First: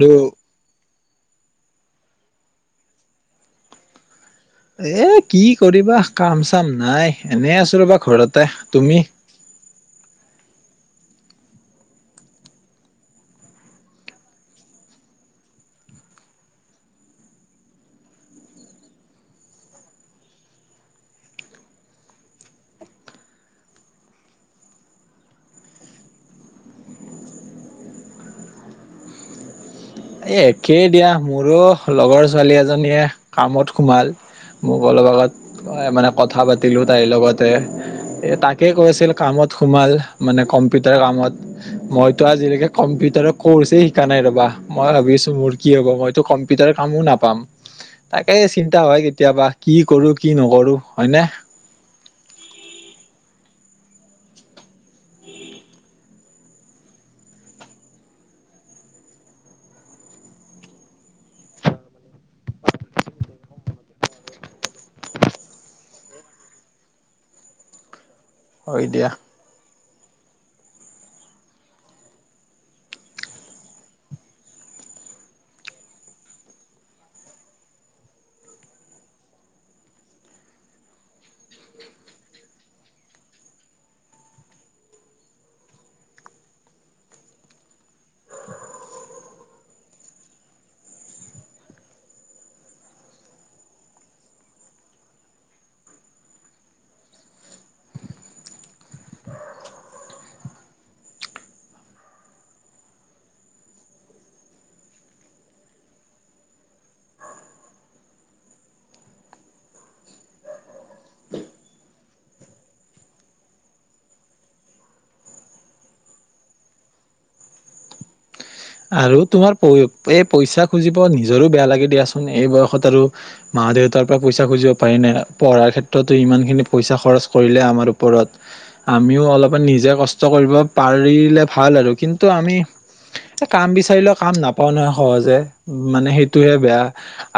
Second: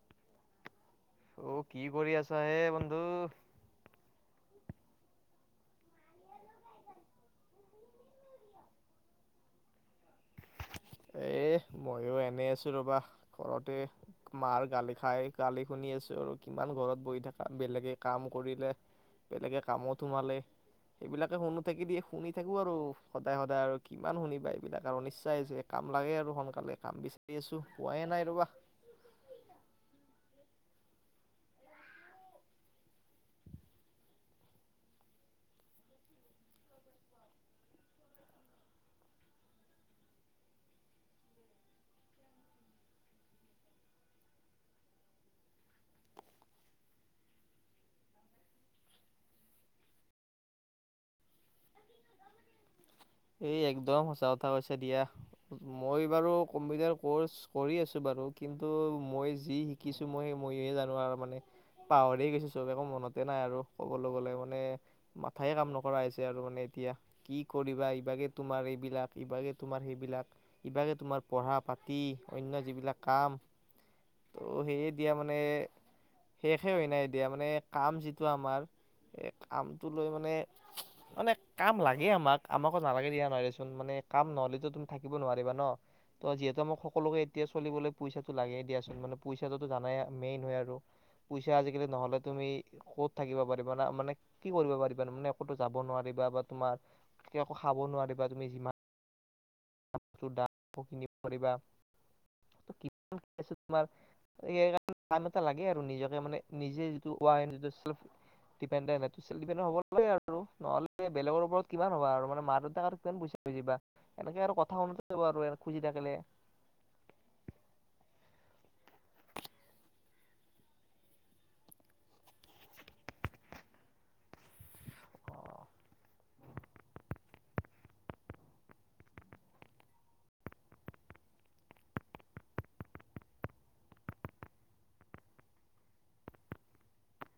দেই অ কি কৰি আছা হে বন্ধু? এ কি কৰিবা কাম চাম নাই এনে আছো ৰবা ঘৰতে তুমি? এ মইো এনে আছো ৰবা ঘৰতে মাৰ গালি খাই গালি শুনি আছো আৰু কিমান ঘৰত বহি থাকা বেলেগে কাম কৰিলে বেলেগে কামত সোমালে সেইবিলাকে শুনো থাকি দিয় শুনি থাকো আৰু সদায় সদায় আৰু কিমান শুনিবা এইবিলাক আৰু অনিচাই যায়। কাম লাগে আৰু সোনকালে কাম বিচাৰি আছো পোৱাই নাই ৰবা। এই একেই দিয়া মোৰো লগৰ ছোৱালী এজনীয়ে কামত সোমাল মোক অলপ আগত মানে কথা পাতিলো তাইৰ লগতে এই তাকে কৈছিল কামত সোমাল মানে কম্পিউটাৰ কামত মইতো আজিলৈকে কম্পিউটাৰৰ ক'ৰ্ছেই শিকা নাই ৰ'বা। মই ভাবিছোঁ মোৰ কি হ'ব মইতো কম্পিউটাৰ কামো নাপাম, তাকে চিন্তা হয় কেতিয়াবা কি কৰোঁ কি নকৰোঁ হয়নে? এই একদম সঁচা কথা কৈছে দিয়া, মই বাৰু কম্পিউটাৰ কৰ্চ কৰি আছোঁ বাৰু কিন্তু মই যি শিকিছো মই ময়হে জানো আৰু মানে পাহৰি গৈছো চব একো মনতে নাই আৰু ক'বলৈ গ'লে মানে মাথাই কাম নকৰা হৈছে আৰু মানে এতিয়া কি কৰিবা এত বাকী তোমাৰ হয় দিয়া এইবিলাক ইবাগে তোমাৰ সেইবিলাক কিবাকে তোমাৰ পঢ়া পাতি অন্য যিবিলাক কাম ত সেয়ে দিয়া মানে শেষে হয় নাই এতিয়া মানে কাম যিটো আমাৰ কামটো লৈ মানে মানে কাম মানে লাগে আমাক আমাক নালাগে দিয়া নহয়চোন মানে কাম নহ'লেো তুমি থাকিব নোৱাৰিবা ন ত যিহেতু মোক সকলোকে এতিয়া চলিবলৈ পইচাটো লাগে দিয়াচোন মানে পইচাটোতো জানাই মেইন হয় আৰু পইচা আজিকালি নহলে তুমি ক'ত থাকিব পাৰিবা না মানে কি কৰিব পাৰিবা মানে একতো যাব নোৱাৰিবা বা তোমাৰ ত একো খাব নোৱাৰিবা তুমি যিমান [inaudible] [unintelligible] নিজে যিটো [unintelligible] সেলফডেপন্দেন্ত হেতু সেলফডিপেন্দেন্ত হব লাগে আৰু নহলে বেলেগৰ ওপৰত কিমান হ'বা আৰু মানে মা দেউতাক আৰু কিমান পইচা বজিবা এনেকে আৰু কথা শুনি থাকিবা এনেকে খুজি থাকিলে। আৰু তোমাৰ পই এই পইচা খুজিব নিজৰো বেয়া লাগে দিয়াচোন এই বয়সত আৰু মা দেউতাৰ পৰা পইচা খুজিব পাৰি নে পঢ়াৰ ক্ষেত্ৰতে ইমানখিনি পইচা খৰচ কৰিলে আমাৰ ওপৰত আমিও অলপমান নিজে কষ্ট কৰিব পাৰিলে ভাল আৰু কিন্তু আমি কাম বিচাৰিলেও কাম নাপাও নহয় সহজে মানে সেইটোহে বেয়া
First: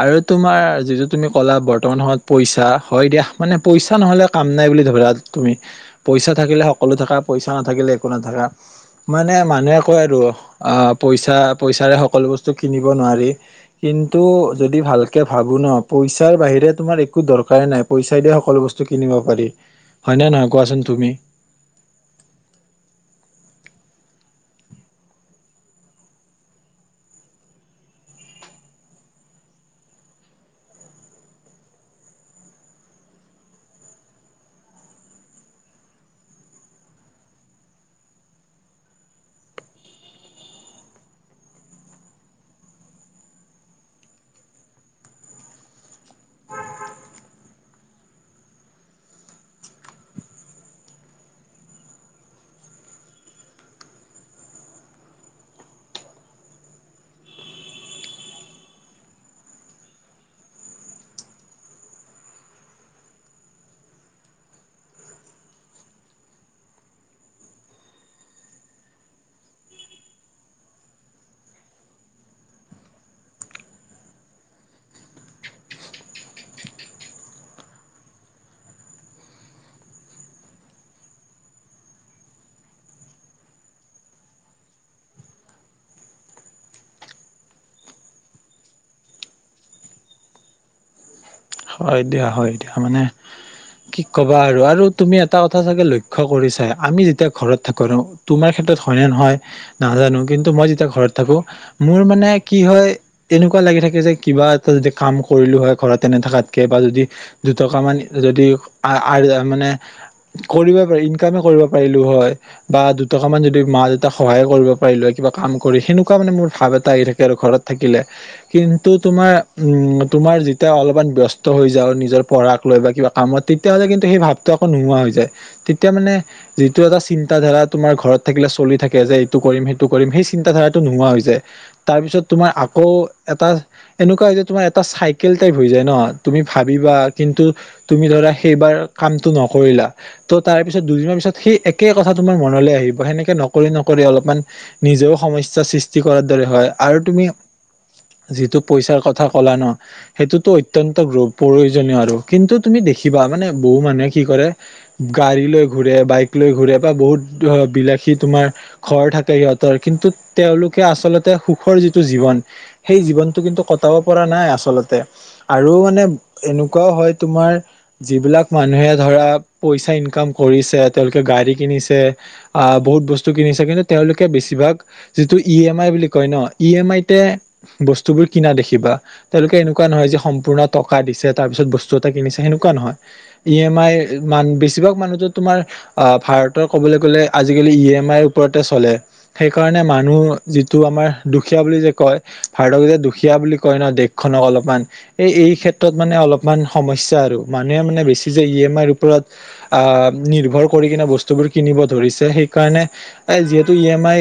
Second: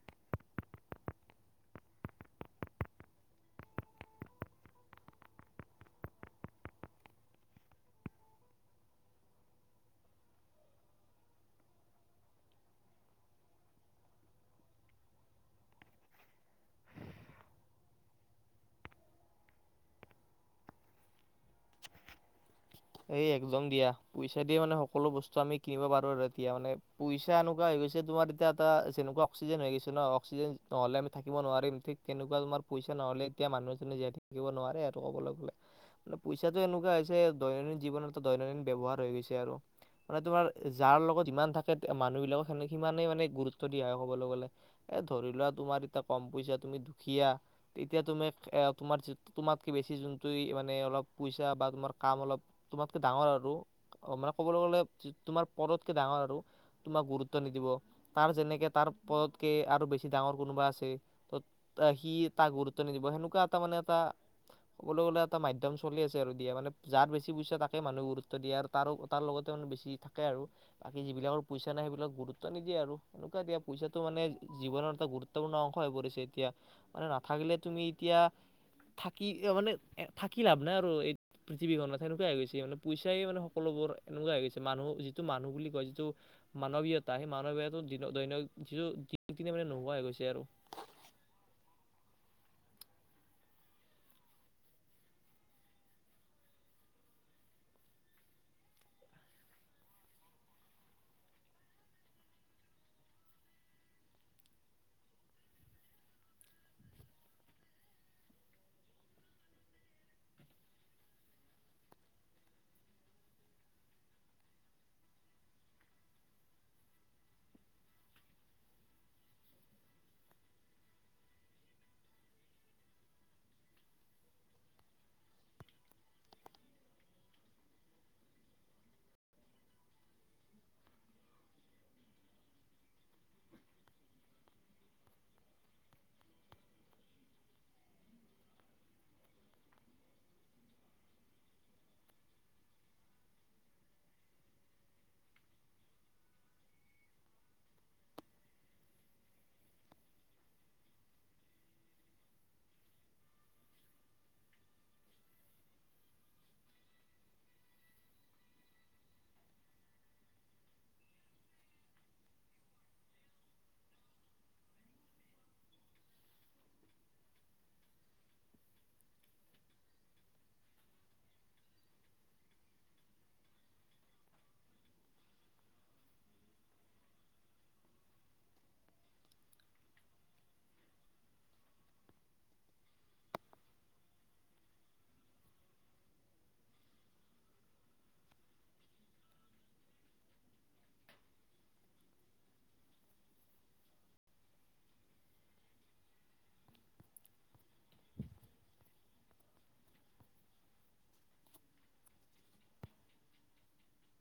আৰু তোমাৰ যিটো তুমি কলা বৰ্তমান সময়ত পইচা হয় দিয়া মানে পইচা নহলে কাম নাই বুলি ধৰি তুমি পইচা থাকিলে সকলো থাকা পইচা নাথাকিলে একো নাথাকা মানে মানুহে কয় আৰু আহ পইচা পইচাৰে সকলো বস্তু কিনিব নোৱাৰি কিন্তু যদি ভালকে ভাবো ন পইচাৰ বাহিৰে তোমাৰ একো দৰকাৰ নাই পইচা দিয়ে সকলো বস্তু কিনিব পাৰি হয় ন নহয় কোৱাচোন তুমি? এই একদম দিয়া পইচা দিয়ে মানে সকলো বস্তু আমি কিনিব পাৰো আৰু এতিয়া মানে পইচা এনেকুৱা হৈ গৈছে তোমাৰ এতিয়া এটা যেনেকুৱা অক্সিজেন হৈ গৈছে ন অক্সিজেন নহলে আমি থাকিব নোৱাৰিম ঠিক তেনেকুৱা তমাৰ পইচা নহলে এতিয়া মানুহ জনে জীয়াই থাকিব নোৱাৰে আৰু কবলৈ গ'লে মানে পইচাটো এনেকুৱা হৈছে দৈনন্দিন জীৱনত এটা দৈনন্দিন ব্যৱহাৰ হৈ গৈছে আৰু মানে তোমাৰ যাৰ লগত যিমান থাকে মানুহবিলাকক সেনেকে সিমানেই মানে গুৰুত্ব দিয়া হয় ক'বলৈ গ'লে এ ধৰি লোৱা তোমাৰ এতিয়া কম পইচা তুমি দুখীয়া তেতিয়া তুমি তোমাৰ তোমাতকৈ বেছি যোনটো মানে অলপ পইচা বা তোমাৰ কাম অলপ তোমাতকে ডাঙৰ আৰু অ', মানে ক'বলৈ গ'লে তোমাৰ পদতকে ডাঙৰ আৰু তোমাক গুৰুত্ব নিদিব তাৰ যেনেকে তাৰ পদতকে আৰু বেছি ডাঙৰ কোনোবা আছে ত সি তাক গুৰুত্ব নিদিব সেনেকুৱা এটা মানে এটা ক'বলৈ গ'লে এটা মাধ্যম চলি আছে আৰু দিয়া মানে যাত বেছি পইচা তাকে মানুহে গুৰুত্ব দিয়ে আৰু তাৰো তাৰ লগতে মানে বেছি থাকে আৰু বাকী যিবিলাকৰ পইচা নাই সেইবিলাক গুৰুত্ব নিদিয়ে আৰু এনেকুৱা এতিয়য়া পইচাটো মানে জীৱনৰ এটা গুৰুত্বপূৰ্ণ অংশ হৈ পৰিছে এতিয়া মানে নাথাকিলে তুমি এতিয়া থাকি মানে থাকি লাভ নাই আৰু এই পৃথিৱীখনত সেনেকুৱা গৈছে মানে পইচাই মানে সকলোবোৰ এনেকুৱা হৈ গৈছে মানুহ যিটো মানুহ বুলি কয় যিটো মানৱীয়তা সেই মানৱীয়তা দৈনিক যিটো দিনে মানে নোহোৱা হৈ গৈছে আৰু। হয় দিয়া হয় দিয়া মানে কি কবা আৰু আৰু তুমি এটা কথা চাগে লক্ষ্য কৰিছা আমি যেতিয়া ঘৰত থাকো আৰু তোমাৰ ক্ষেত্ৰত হয়নে নহয় নাজানো কিন্তু মই যেতিয়া ঘৰত থাকো মোৰ মানে কি হয় এনেকুৱা লাগি থাকে যে কিবা এটা যদি কাম কৰিলো হয় ঘৰত তেনে থাকাত কে বা যদি দুটকা মান যদি মানে কৰিব পাৰ ইনকামে কৰিব পাৰিলো হয় বা দুটকা মান যদি মা দেউতাক সহায়ে কৰিব পাৰিলো হয় কিবা কাম কৰি সেনেকুৱা মানে মোৰ ভাৱ এটা আহি থাকে আৰু ঘৰত থাকিলে কিন্তু তোমাৰ উম তোমাৰ যেতিয়া অলপমান ব্যস্ত হৈ যায় আৰু নিজৰ পঢ়াক লৈ বা কিবা কামত তেতিয়াহলে কিন্তু সেই ভাৱটো আকৌ নোহোৱা হৈ যায় তেতিয়া মানে যিটো এটা চিন্তাধাৰা তোমাৰ ঘৰত থাকিলে চলি থাকে যে এইটো কৰিম সেইটো কৰিম সেই চিন্তাধাৰাটো নোহোৱা হৈ যায় তাৰ পিছত তোমাৰ আকৌ এটা এনেকুৱা হৈ যে তোমাৰ এটা চাইকেল টাইপ হৈ যায় ন। তুমি ভাবিবা কিন্তু তুমি ধৰা সেইবাৰ কামটো নকৰিলা ত' তাৰ পিছত দুদিনৰ পিছত সেই একে কথা তোমাৰ মনলৈ আহিব সেনেকে নকৰি নকৰি অলপমান নিজেও সমস্য সৃষ্টি কৰাৰ দৰে হয় আৰু তুমি যিটো পইচাৰ কথা কলা ন সেইটোতো অতৈ- ন্ত প্ৰয়োজনীয় আৰু কিন্তু তুমি দেখিবা মানে বহু মানুহে কি কৰে গাড়ী লৈ ঘুৰে বাইক লৈ ঘুৰে বা বহুত বিলাসী তোমাৰ ঘৰ থাকে সিহঁতৰ কিন্তু তেওঁলোকে আচলতে সুখৰ যিটো জীৱন সেই জীৱনটো কিন্তু কটাব পৰা নাই আচলতে। আৰু মানে এনেকুৱাও হয় তোমাৰ যিবিলাক মানুহে ধৰা পইচা ইনকাম কৰিছে তেওঁলোকে গাড়ী কিনিছে আহ বহুত বস্তু কিনিছে কিন্তু তেওঁলোকে বেছিভাগ যিটো ই এম আই বুলি কয় ন ই এম আইতে বস্তুবোৰ কিনা দেখিবা তেওঁলোকে এনেকুৱা নহয় যে পুণ টকা দিছে তাৰ পিছত বস্তু এটা কিনিছে সেনেকুৱা নহয় ই এম আই মান বেছিভাগ মানুহ তোমাৰ আহ ভাৰতৰ কবলৈ গলে আজিকালি ই এম আইৰ ওপৰতে চলে সেইকাৰণে মানুহ যিটো আমাৰ দুখীয়া বুলি যে কয় ভাৰতক যেতি দুখীয়া বুলি কয় ন দেশখনক অলপমান এই এই ক্ষেত্ৰত মানে অলপমান সমস্যা আৰু মানুহে মানে বেছি যে ই এম আইৰ ওপৰত নিৰ্ভৰ কৰি কিনে বস্তুবোৰ কিনিব ধৰিছে সেইকাৰণে এই যিহেতু ই এম আই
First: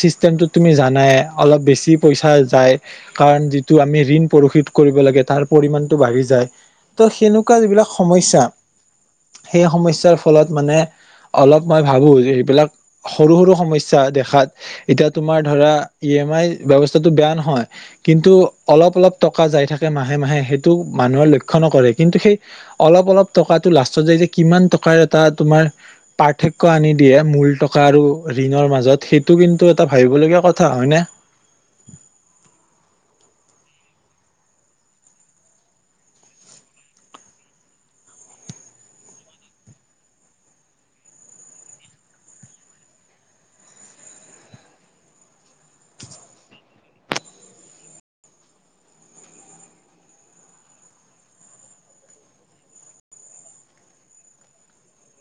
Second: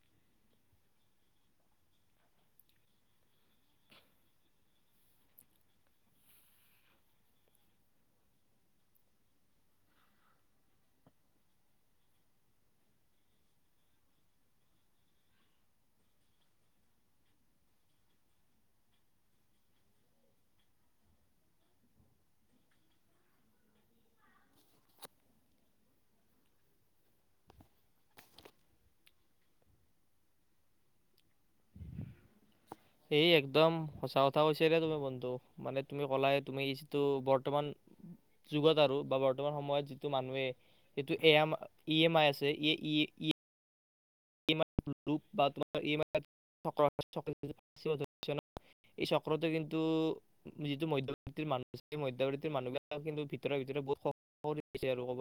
চিষ্টেমটোত তুমি জানাই অলপ বেছি পইচা যায় কাৰণ যিটো আমি ঋণ প্ৰশোধ কৰিব লাগে। তাৰ পৰিমণটো বাঢ়ি যায় ত সেনেকুৱা যিবিলাক সমস্যা সেই সমস্যৰ ফলত মানে অলপ মই ভাবো যে সেইবিলাক সৰু সৰু সমস্য‌ দেখাত এতিয়া তোমাৰ ধৰা ই এম আই ব্ৱস্থাটো বেয়া নহয় কিন্তু অলপ অলপ টকা যাই থাকে মাহে মাহে সেইটো মানুহে লক্ষ্য নকৰে কিন্তু সেই অলপ অলপ টকাটো লাষ্টত য যে কিমান টকাৰ এটা তোমাৰ পাৰ্থক্য আনি দিয়ে মূল টকা আৰু ঋণৰ মাজত সেইটো কিন্তু এটা ভাবিবলগীয়া কথা হয় ন? এই একদম সঁচা কথা কৈ হৈছে তুমি বন্ধু মানে তুমি ক'লা তুমি যিটো বৰ্তমান যুগত আৰু বা বৰ্তমান সময়ত যিটো মানুহে এইটো এ ই এম আই আছে ই, ই, ই [unintelligible] এই চক্ৰটো কিন্তু যিটো মধ্য়বৰ্ত মানুহ আছে মধ্য়বৰ্তিৰ মানুহ বিলাক কিন্তু ভিতৰে ভিতৰে বহুত কৰি আৰুব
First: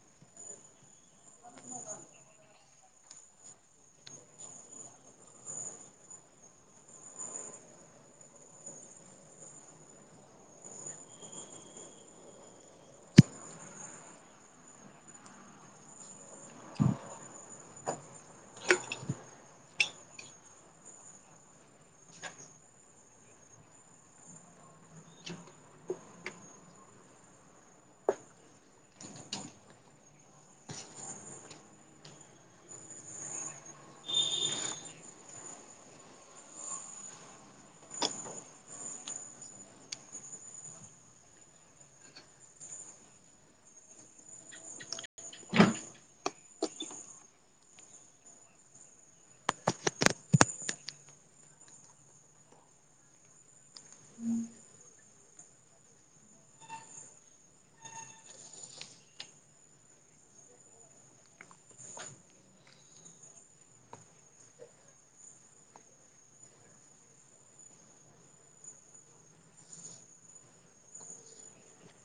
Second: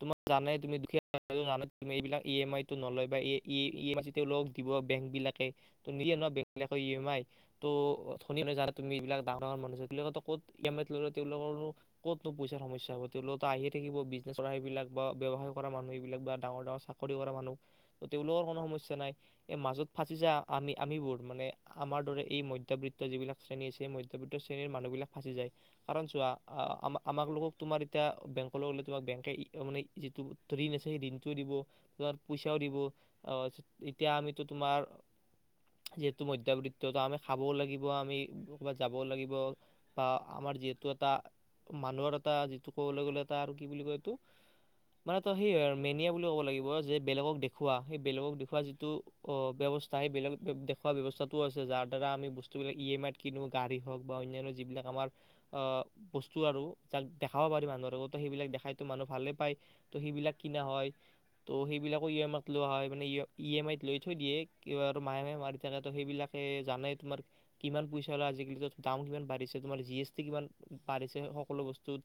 তোমাক জানে তুমি দুখীয়াুম এইবিলাক ই এম আইটো নলয় বা ই ই-ই এমই [unintelligible] ক দিব বেংক বিলাকে ত নিদিয়ে ন বেংক বিলাকৰ ই এম আই ত [unintelligible] ডাঙৰ ডাঙৰ [unintelligible] ক'ত ই এম আই ললে তেওঁলোকৰো ক'তনো পইচাৰ সমস্যা হব তেওঁলো আহিয়ে থাকিব বিজনেছ কৰা সেইবিলাক বা ব্যৱসায় কৰা মানুহ সেইবিলাক বা ডাঙৰ ডাঙৰ চাকৰি কৰা মানুহ। ত তেওঁলোকৰ কোনো সমস্যা নাই এই মাজত ফাঁচি যায় আমি আমিবোৰ মানে আমাৰ দৰে এই মধ্যবৃত্ত যিবিলাক শ্ৰেণী আছে মধ্যবৃত্ত শ্ৰেণীৰ মানুহবিলাক ফাঁচি যায় কাৰণ চোৱা আ-আমাক লোকক তোমাৰ এতিয়া বেংকৰলৈ গ'লে তোমাক বেংকে মানে যিটো ঋণ আছে সেই ঋণটোও দিব তোমাৰ পইচাও দিব অ', এতিয়া আমিতো তোমাৰ যিহেতু মধ্যবৃও আমি খাবও লাগিব আমি কবাত যাবও লাগিব বা আমাৰ যিহেতু এটা মানুহৰ এটা যিটো কবলৈ গলে এটা আৰু কি বুলি কয় এইটো মানে এটা সেই মেনিয়া বুলি কব লাগিব যে বেলেগক দে দেখুওা সেই বেলেগক দেখুওৱা যিটো অ-ব্যৱস্থা সেই বেলেগক দেখুওৱা ব্যৱস্থাতটোও আছে যাৰ দ্বাৰা আমি বস্তুবিলাক ই এম আইত কিনো গাড়ী হওঁক বা অন্যান্য যিবিলাক আমাৰ বস্তু আৰু যাক দেখাব পাৰি মানুহৰো ত সেইবিলাক দেখাইতো মানুহ ভালেই পায় ত‌ সেইবিলাক কিনা হয় ত সেইবিলাকো ই এম আই ত লোৱা হয় মানে ই এম আইত লৈ থৈ দিয়ে মাহে মে মাৰি থাকে সেইবিলাকে জানে তোমাৰ কিমান পইচা হল আজিকালি দাম কিমান বাঢ়িছে তোমাৰ জি এছ টি কিমান বাঢ়িছে সকলো বস্তুত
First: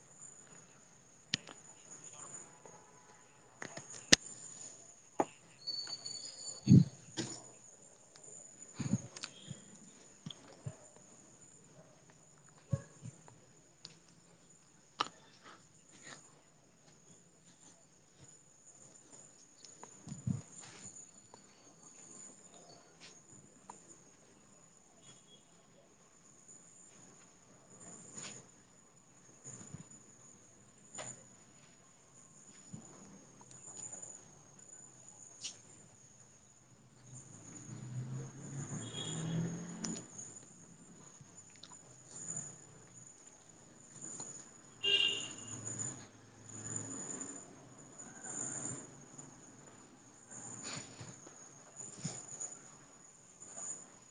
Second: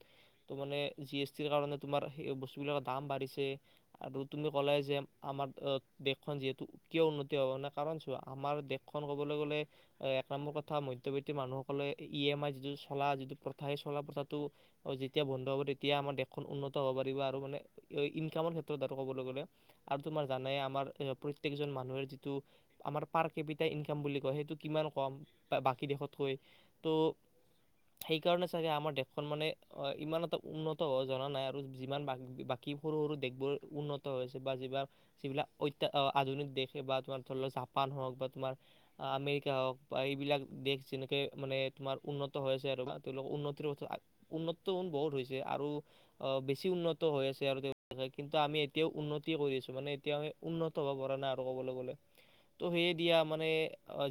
ত মানে জি এছ টিৰ কাৰণে তোমাৰ সেই বস্তু বিলাকৰ দাম বাঢ়িছে আৰু তুমি ক'লে যে আমাৰ দেশখন যিহেতু কিয় উন্নতি হ'ব না কাৰণ চোৱা আমাৰ দেশখন ক'বলৈ গ'লে এক নম্বৰ কথা মধ্যবৃও মানুহসকলে ই এম আই যিটো চলা যিটো প্ৰথা সেই চলা প্ৰথাটো যেতিয়া বন্ধ হ'ব তেতিয়া আমাৰ দেশখন উন্নত হ'ব পাৰিব আৰু মানে ইনকামৰ ক্ষেত্ৰত আৰু কবলৈ গ'লে আৰু তোমাৰ জানে আমাৰ প্ৰত্যেকজন মানুহৰ যিটো আমাৰ পাৰ্কে বিটা ইনকাম বুলি কয় সেইটো কিমান কম বাকী দেশতকৈ ত সেইকাৰণে চাগে আমাৰ দেশখন মানে ইমান এটা উন্নত হব জনা নাই আৰু যিমান বাকী সৰু সৰু দেশবোৰ উন্নত হৈ আছে। বা যিবাৰ-যিবিলাক অত্য-আধুনিক দেশে বা তোমাৰ ধৰি লওক জাপান হওক বা তোমাৰ আমেৰিকা হওক বা এইবিলাক দেশ যেনেকে মানে তোমাৰ উন্নত হৈ আছে আৰু বা তেওঁলোকৰ উন্নতিৰ পথত উন্নত বহুত হৈছে আৰু আহ বেছি উন্নত হৈ আছে আৰু তেওঁলোকে কিন্তু আমি এতিয়াও উন্ন উন্নতি কৰি আছো মানে এতিয়া আমি উন্নত হব পৰা নাই আৰু কবলৈ গলে ত' সেয়ে দিয়া মানে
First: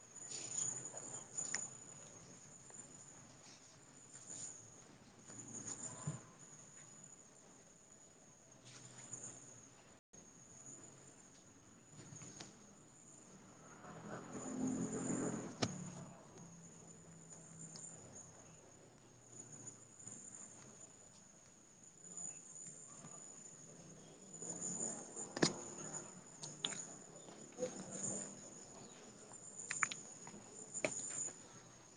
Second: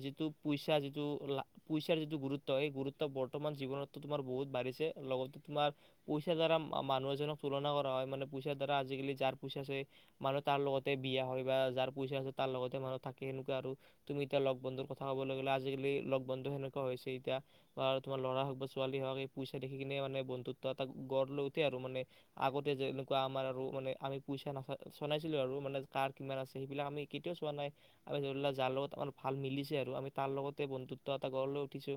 যিটো পইচা যিটো লা-পইচাৰ যিটো গুৰুত্ব সেই গুৰুত্ব বৰ্তমান জীৱনটো তোমাৰ বহুত বাঢ়িছে লগতে তোমাৰ পইচাৰ দ্বাৰা মানুহ এজনক তুলনা কৰা হয় মানে পইচাৰ দ্বাৰা আজিকালি যাৰ পইচা আছে মানুহে তাৰ লগতে বিয়া হয় বা যাৰ পইচা আছে তাৰ লগতে মানুহ থাকে সেনেকুৱা আৰু তুমি এতিয়া লগ বন্ধুৰ কথা কবলৈ গ'লে আজিকালি লগ বন্ধু সেনেকুৱা হৈছে এতিয়া বা তোমাৰ লৰা হওক বা ছোৱালী হওক এই পইচা দেখি কিনে মানে বন্ধুত্ব এটা গঢ় লওতে আৰু মানে আগতে যেনেকুৱা আমাৰ আৰু মানে আমি পইচা নাথা চোৱা নাছিলো আৰু মানে কাৰ কিমান আছে সেইবিলাক আমি কেতিয়াও চোৱা নাই আমি ধৰি যাৰ লগত আমাৰ ভাল মিলিছে আৰু আমি তাৰ লগতে বন্ধুত্ব এটা গড় লৈ উঠিছো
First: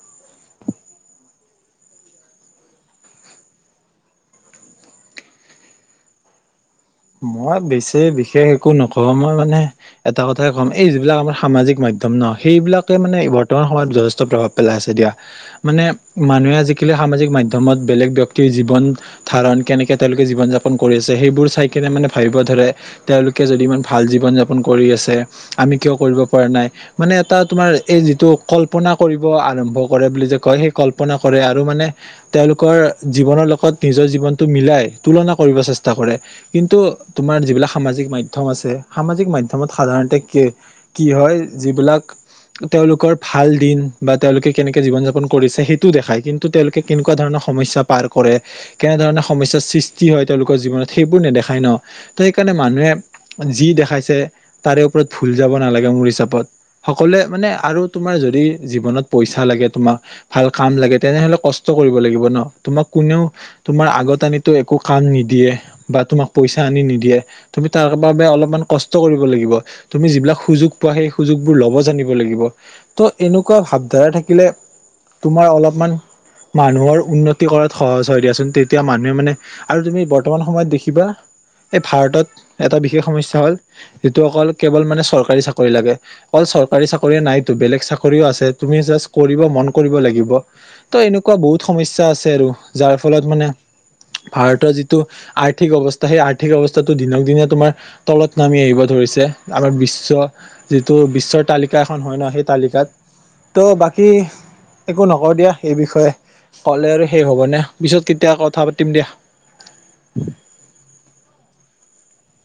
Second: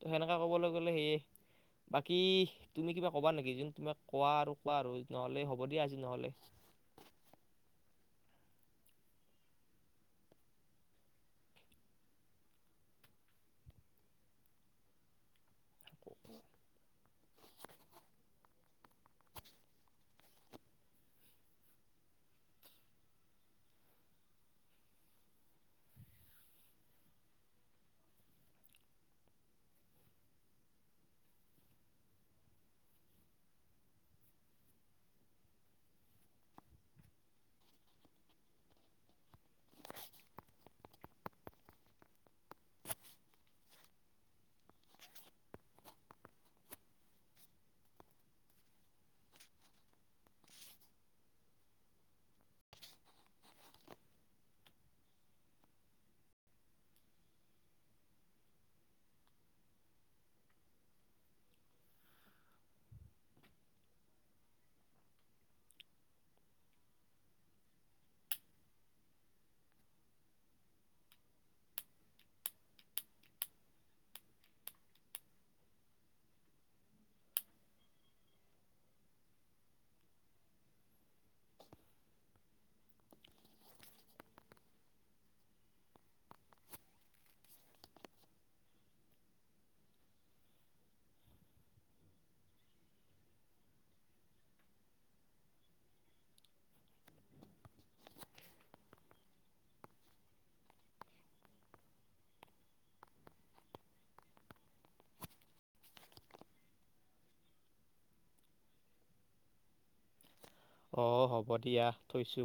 ত সেনেকে কবলৈ গ'লে সেয়ে বাকী তুমি কিবা কবা নেকি যোন তুমাক কোৱা আৰু কোৱা আৰু নহলে হ'ব দিয়া আজি নহলে। মই বেছি বিশেষ একো নকওঁ মই মানে এটা কথাই কম এই যিবিলাক আমাৰ সামাজিক মাধ্যম ন' সেইবিলাকে মানে বৰ্তমান সময়ত যথেষ্ট প্ৰভাৱ পেলাই আছে দিয়া। মানে মানুহে আজিকালি সামাজিক মাধ্যমত বেলেগ ব্যক্তিৰ জীৱন ধাৰণ কেনেকে তেওঁলোকে জীৱন যাপন কৰি আছে সেইবোৰ চাই কেনে মানে ভাবিব ধৰে তেওঁলোকে যদি ইমান ভাল জীৱন যাপন কৰি আছে আমি কিয় কৰিব পৰা নাই মানে এটা তোমাৰ এই যিটো কল্পনা কৰিব আৰম্ভ কৰে বুলি যে কয় সেই কল্পনা কৰে আৰু মানে তেওঁলোকৰ জীৱনৰ লগত নিজৰ জীৱনটো মিলাই তুলনা কৰিব চেষ্টা কৰে। কিন্তু তোমাৰ যিবিলাক সামাজিক মাধ্যম আছে সামাজিক মাধ্যমত সাধাৰণতে কি কি হয় যিবিলাক তেওঁলোকৰ ভাল দিন বা তেওঁলোকে কেনেকে জীৱন যাপন কৰিছে সেইটো দেখায় কিন্তু তেওঁলোকে কেনেকুৱা ধৰণৰ সমস্যা পাৰ কৰে কেনে ধৰণে সমস্যাৰ সৃষ্টি হয় তেওঁলোকৰ জীৱনত সেইবোৰ নেদেখা ই ন ত সেইকাৰণে মানুহে যি দেখাইছে তাৰে ওপৰত ভুল যাব নালাগে মোৰ হিচাপত সকলোৱে মানে আৰু তোমাৰ যদি জীৱনত পইচা লাগে তোমাক ভাল কাম লাগে তেনেহলে কষ্ট কৰিব লাগিব ন তোমাক কোনেও তোমাৰ আগত আনি একো কাম নিদিয়ে বা তোমাক পইচা আনি নিদিয়ে তুমি তাৰ বাবে অলপমান কষ্ট কৰিব লাগিব তুমি যিবিলাক সুযোগ পোৱা সেই সুযোগবোৰ ল'ব জানিব লাগিব ত' এনেকুৱা ভাৱধাৰা থাকিলে তোমাৰ অলপমান মানুহৰ উন্নতি কৰাত সহজ হয় দিয়াচোন তেতিয়া মানুহে মানে আৰু তুমি বৰ্তমান সময়ত দেখিবা এই ভাৰতত এটা বিশেষ সমস্যা হ'ল যিটো অকল কেৱল মানে চৰকাৰী চাকৰি লাগে অকল চৰকাৰী চাকৰিই নাইতো বেলেগ চাকৰিও আছে তুমি জাষ্ট কৰিব মন কৰিব লাগিব ত' এনেকুৱা বহুত সমস্যা আছে আৰু যাৰ ফলত মানে ভাৰতৰ যিটো আৰ্থিক অৱ ত সেই আৰ্থিক অৱস্থাটো দিনক দিনে তোমাৰ তলত নামি আহিব ধৰিছে আমাৰ বিশ্ব যিটো বিশ্বৰ তালিকা এখন হয় ন সেই তালিকাত ত' বাকী একো নকওঁ দিয়া এইে বিষয়ে ক'লে আৰু শেষ হ'বনে পিছত কেতিয়া কথা পাতিম দিয়া। আহ হ'ব দিয়া থৈছো।